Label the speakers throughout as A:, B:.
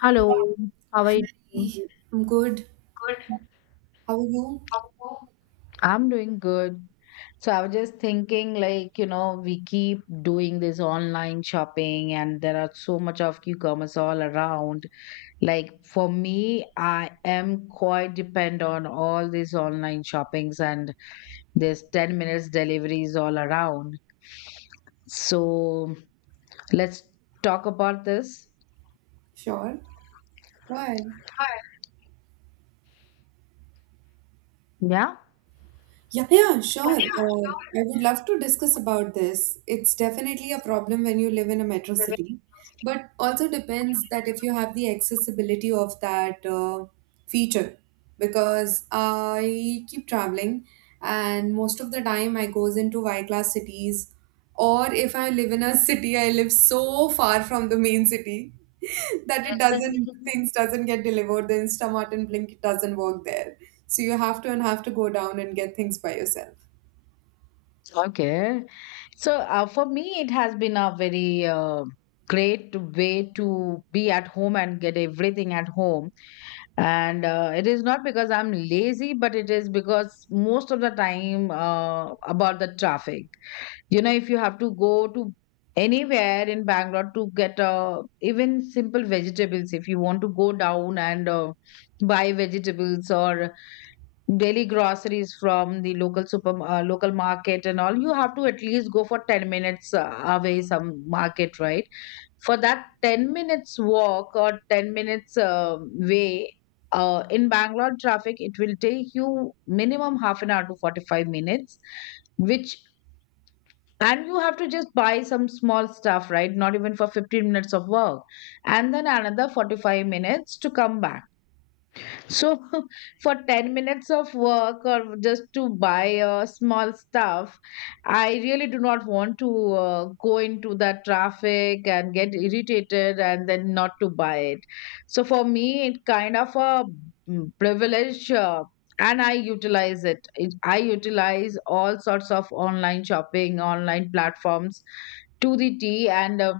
A: Hello, how are you doing?
B: Hey, I'm good. How are you?
A: I'm doing good. So I was just thinking, like, you know, we keep doing this online shopping and there are so much of cucumbers all around. Like for me, I am quite depend on all these online shoppings and there's 10 minutes deliveries all around. So let's talk about this.
B: Sure. Go ahead.
A: Yeah?
B: Yeah, yeah, sure. I would love to discuss about this. It's definitely a problem when you live in a metro city, but also depends that if you have the accessibility of that feature, because I keep traveling, and most of the time I goes into Y-class cities, or if I live in a city, I live so far from the main city that it doesn't things doesn't get delivered, the instamart and blink doesn't work there, so you have to go down and get things by yourself.
A: Okay. So for me, it has been a very great way to be at home and get everything at home. And it is not because I'm lazy, but it is because most of the time about the traffic. You know, if you have to go to anywhere in Bangalore to get even simple vegetables, if you want to go down and buy vegetables or daily groceries from the local super local market and all, you have to at least go for 10 minutes away some market, right? For that 10 minutes walk or 10 minutes way in Bangalore traffic, it will take you minimum half an hour to 45 minutes, which and you have to just buy some small stuff, right? Not even for 15 minutes of work, and then another 45 minutes to come back. So, for 10 minutes of work or just to buy small stuff, I really do not want to go into that traffic and get irritated and then not to buy it. So, for me, it kind of a privilege. And I utilize it. I utilize all sorts of online shopping, online platforms to the T. And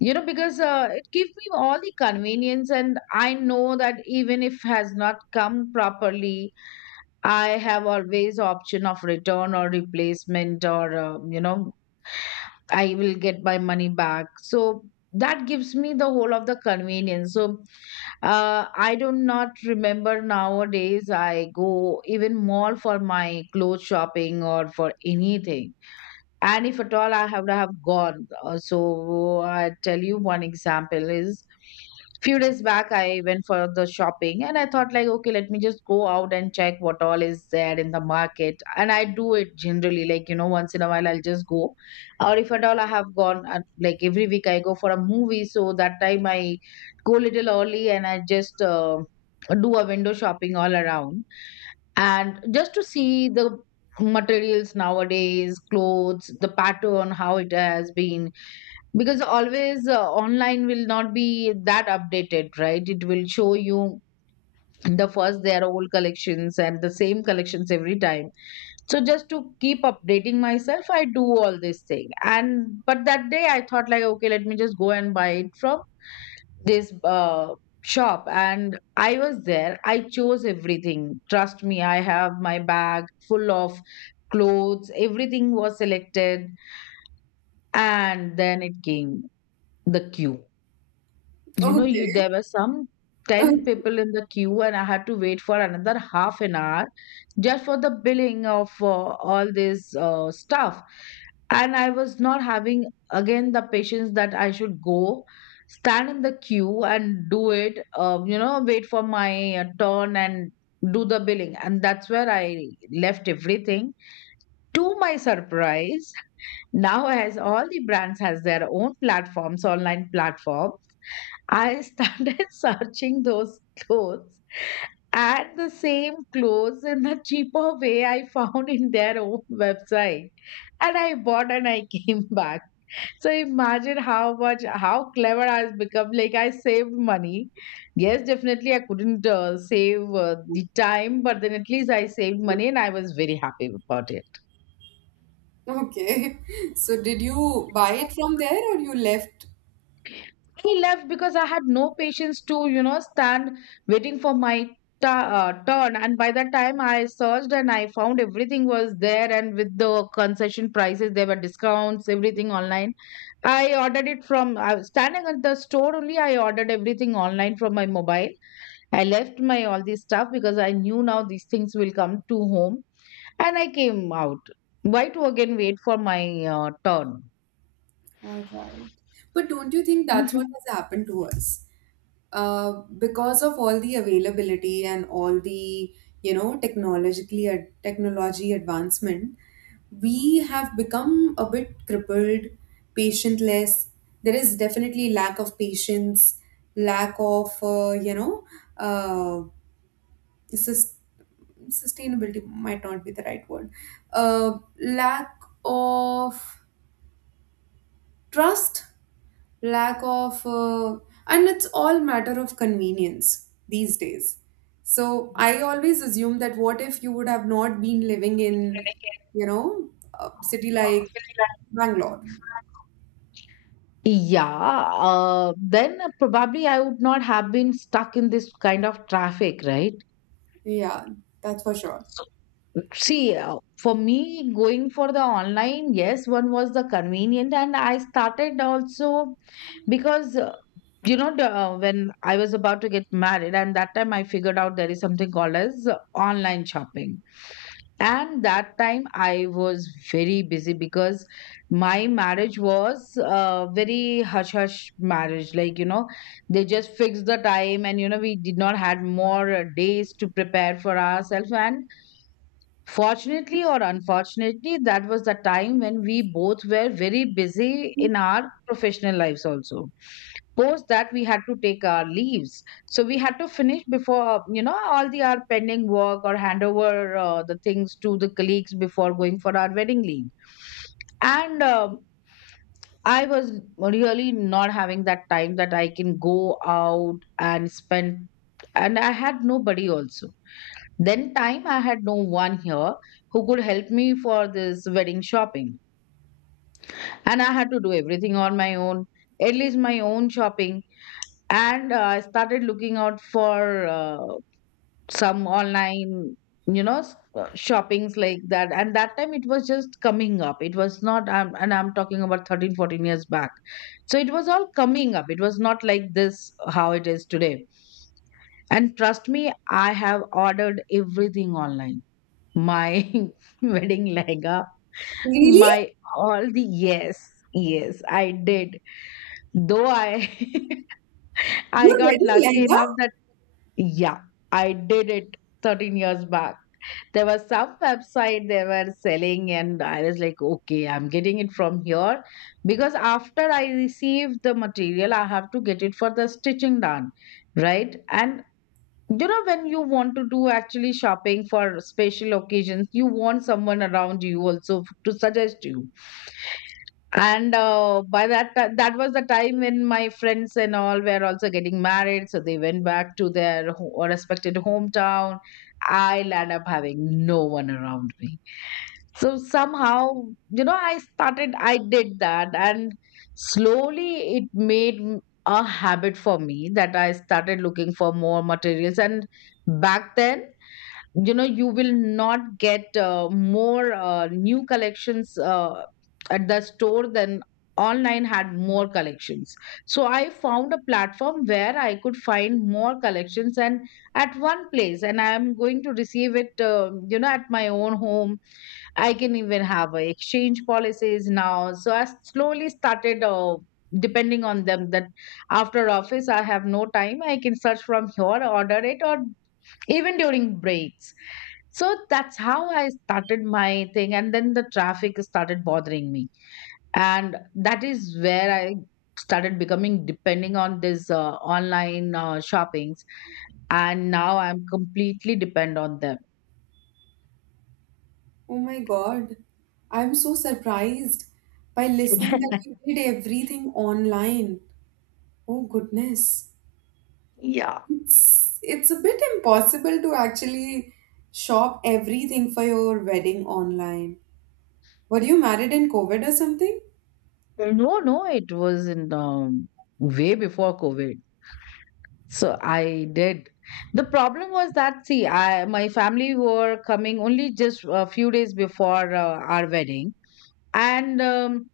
A: you know, because it gives me all the convenience, and I know that even if has not come properly, I have always option of return or replacement, or you know, I will get my money back. So that gives me the whole of the convenience. So I do not remember nowadays. I go even mall for my clothes shopping or for anything. And if at all I have to have gone, so I tell you, one example is, few days back I went for the shopping and I thought, like, okay, let me just go out and check what all is there in the market. And I do it generally, like, you know, once in a while, I'll just go. Or if at all I have gone, like every week I go for a movie, so that time I go little early and I just do a window shopping all around, and just to see the materials nowadays, clothes, the pattern, how it has been. Because always online will not be that updated, right? It will show you the first their old collections and the same collections every time. So just to keep updating myself, I do all this thing. And but that day, I thought, like, okay, let me just go and buy it from this shop. And I was there, I chose everything, trust me, I have my bag full of clothes, everything was selected. And then it came, the queue. You know, you there
B: Okay.
A: were some
B: okay
A: 10 people in the queue, and I had to wait for another half an hour just for the billing of all this stuff. And I was not having again the patience that I should go stand in the queue and do it, you know, wait for my turn and do the billing. And that's where I left everything. To my surprise, now as all the brands has their own platforms, online platform, I started searching those clothes, and the same clothes in the cheaper way I found in their own website. And I bought and I came back. So imagine how much, how clever I've become. Like, I saved money. Yes, definitely I couldn't save the time, but then at least I saved money and I was very happy about it.
B: okay. So did you buy it from there or you left?
A: He left because I had no patience to, you know, stand waiting for my ta turn. And by the time, I searched and I found everything was there. And with the concession prices, there were discounts, everything online. I ordered it from, I was standing at the store only. I ordered everything online from my mobile. I left my all this stuff because I knew now these things will come to home. And I came out. Why to again wait for my turn?
B: All right, but don't you think that's what has happened to us? Because of all the availability and all the, you know, technology advancement, we have become a bit crippled, patientless. There is definitely lack of patience, lack of you know, uh, sus- sustainability might not be the right word. Lack of trust, lack of and it's all matter of convenience these days. So I always assume that, what if you would have not been living in, you know, a city like Bangalore?
A: Yeah, then probably I would not have been stuck in this kind of traffic, right?
B: Yeah, that's for sure.
A: See, for me, going for the online, yes, one was the convenient, and I started also because, you know, the, when I was about to get married, and that time I figured out there is something called as online shopping. And that time I was very busy because my marriage was a very hush hush marriage, like, you know, they just fixed the time, and, you know, we did not had more days to prepare for ourselves. And fortunately or unfortunately, that was the time when we both were very busy in our professional lives also. Post that, we had to take our leaves. So we had to finish before, you know, all the our pending work or hand over the things to the colleagues before going for our wedding leave. And I was really not having that time that I can go out and spend, and I had nobody also, then time I had no one here who could help me for this wedding shopping. And I had to do everything on my own, at least my own shopping. And I started looking out for some online, you know, shoppings like that. And that time it was just coming up. It was not, and I'm talking about 13, 14 years back. So it was all coming up. It was not like this, how it is today. And trust me, I have ordered everything online, my wedding lehenga,
B: Really?
A: my all the yes, yes, I did. Though I I
B: You're
A: got
B: ready
A: lucky
B: lehenga.
A: enough that, yeah, I did it 13 years back. There was some website they were selling, and I was like, okay, I'm getting it from here, because after I receive the material, I have to get it for the stitching done, right? And you know, when you want to do actually shopping for special occasions, you want someone around you also to suggest you. And by that that was the time when my friends and all were also getting married, so they went back to their respected hometown. I land up having no one around me. So somehow, you know, I did that. And slowly it made a habit for me that I started looking for more materials. And back then, you know, you will not get more new collections at the store, than online had more collections. So I found a platform where I could find more collections and at one place, and I am going to receive it you know, at my own home. I can even have a exchange policies now. So I slowly started depending on them, that after office I have no time, I can search from here, order it, or even during breaks. So that's how I started my thing. And then the traffic started bothering me. And that is where I started becoming depending on this online shoppings. And now I'm completely depend on them.
B: Oh my god, I'm so surprised by listening that you did everything online. Oh goodness.
A: Yeah.
B: It's a bit impossible to actually shop everything for your wedding online. Were you married in COVID or something?
A: No, no, it was in way before COVID. So I did. The problem was that, see, I my family were coming only just a few days before our wedding, and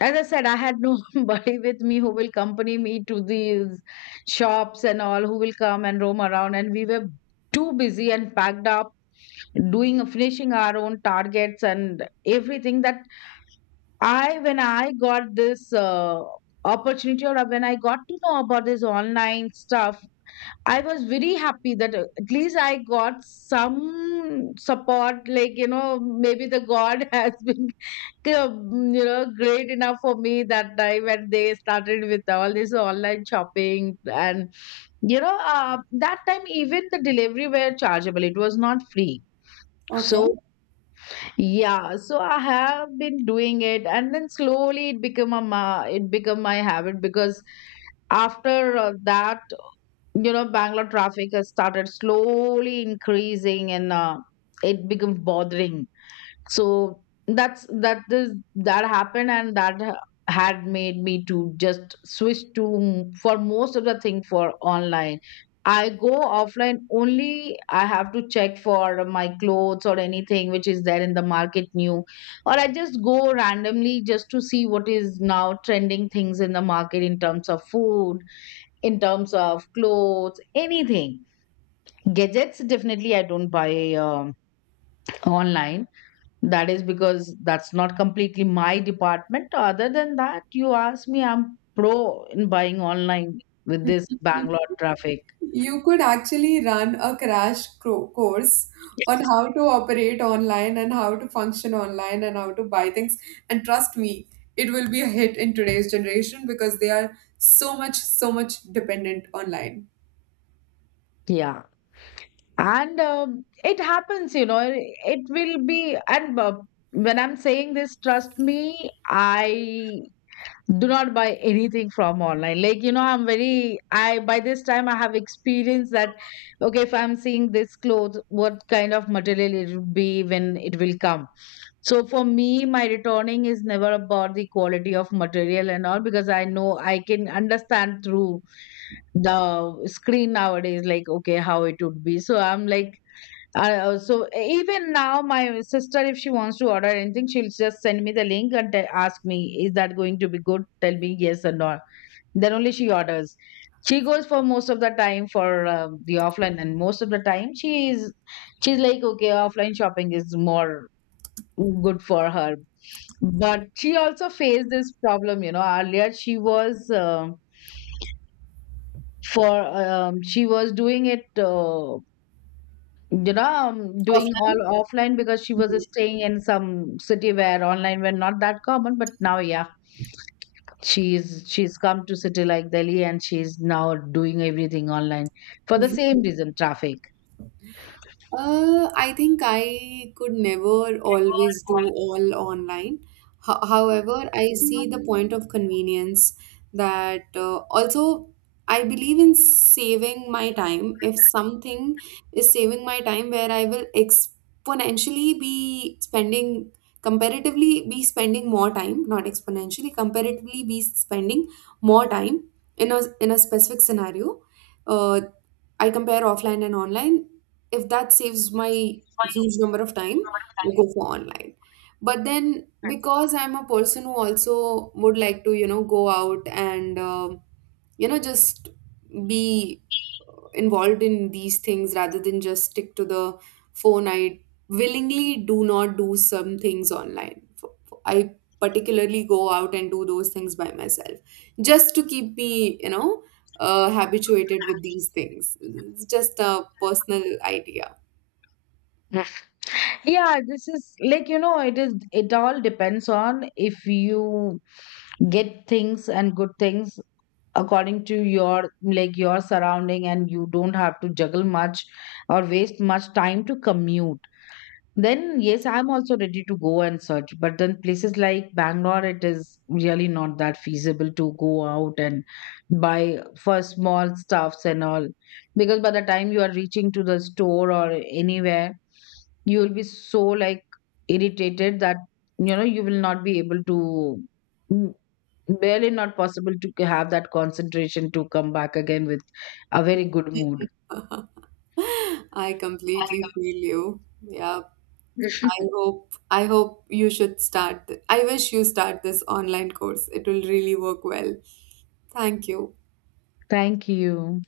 A: as I said, I had nobody with me who will accompany me to these shops and all, who will come and roam around. And we were too busy and packed up doing finishing our own targets and everything, that I, when I got this opportunity or when I got to know about this online stuff, I was very happy that at least I got some support. Like, you know, maybe the God has been you know, great enough for me that time when they started with all this online shopping. And you know, that time even the delivery were chargeable, it was not free. So
B: Okay.
A: yeah, so I have been doing it, and then slowly it become a it become my habit. Because after that, you know, Bangalore traffic has started slowly increasing, and it became bothering. So that happened. And that had made me to just switch to for most of the thing for online. I go offline only I have to check for my clothes or anything which is there in the market new, or I just go randomly just to see what is now trending things in the market, in terms of food, in terms of clothes, anything. Gadgets, definitely I don't buy um, online. That is because that's not completely my department. Other than that, you ask me, I'm pro in buying online with this Bangalore traffic.
B: You could actually run a crash course on how to operate online and how to function online and how to buy things. And trust me, it will be a hit in today's generation because they are so much, so much dependent online.
A: Yeah. And it happens, you know, it, will be. And when I'm saying this, trust me, I do not buy anything from online, like, you know, I'm very, I by this time I have experienced that, okay, if I'm seeing this clothes, what kind of material it will be when it will come. So for me, my returning is never about the quality of material and all, because I know I can understand through the screen nowadays, like, okay, how it would be. So I'm like, I also even now my sister, if she wants to order anything, she'll just send me the link and ask me, is that going to be good, tell me yes or no, then only she orders. She goes for most of the time for the offline. And most of the time she's like, okay, offline shopping is more good for her. But she also faced this problem. You know, earlier she was for she was doing it you know, doing all offline, because she was staying in some city where online were not that common. But now, yeah, she's come to city like Delhi, and she's now doing everything online for the
B: Offline.
A: same reason, traffic.
B: I think I could never always do all online. Ho However, I see the point of convenience that also I believe in saving my time. If something is saving my time where I will exponentially be spending, comparatively be spending more time, not exponentially, comparatively be spending more time in a specific scenario. Uh, I compare offline and online. If that saves my huge number of time, I go for online. But then, because I'm a person who also would like to, you know, go out and, you know, just be involved in these things rather than just stick to the phone, I willingly do not do some things online. I particularly go out and do those things by myself just to keep me, you know, habituated with these things. It's just a personal idea.
A: Yeah, this is like, you know, it is, it all depends on if you get things and good things according to your like your surrounding, and you don't have to juggle much or waste much time to commute. Then, yes, I'm also ready to go and search. But then places like Bangalore, it is really not that feasible to go out and buy for small stuffs and all. Because by the time you are reaching to the store or anywhere, you will be so like irritated that, you know, you will not be able to mm, barely not possible to have that concentration to come back again with a very good mood.
B: I completely feel you, yeah. i hope i hope you should I wish you start this online course. It will really work well. Thank you.
A: Thank you.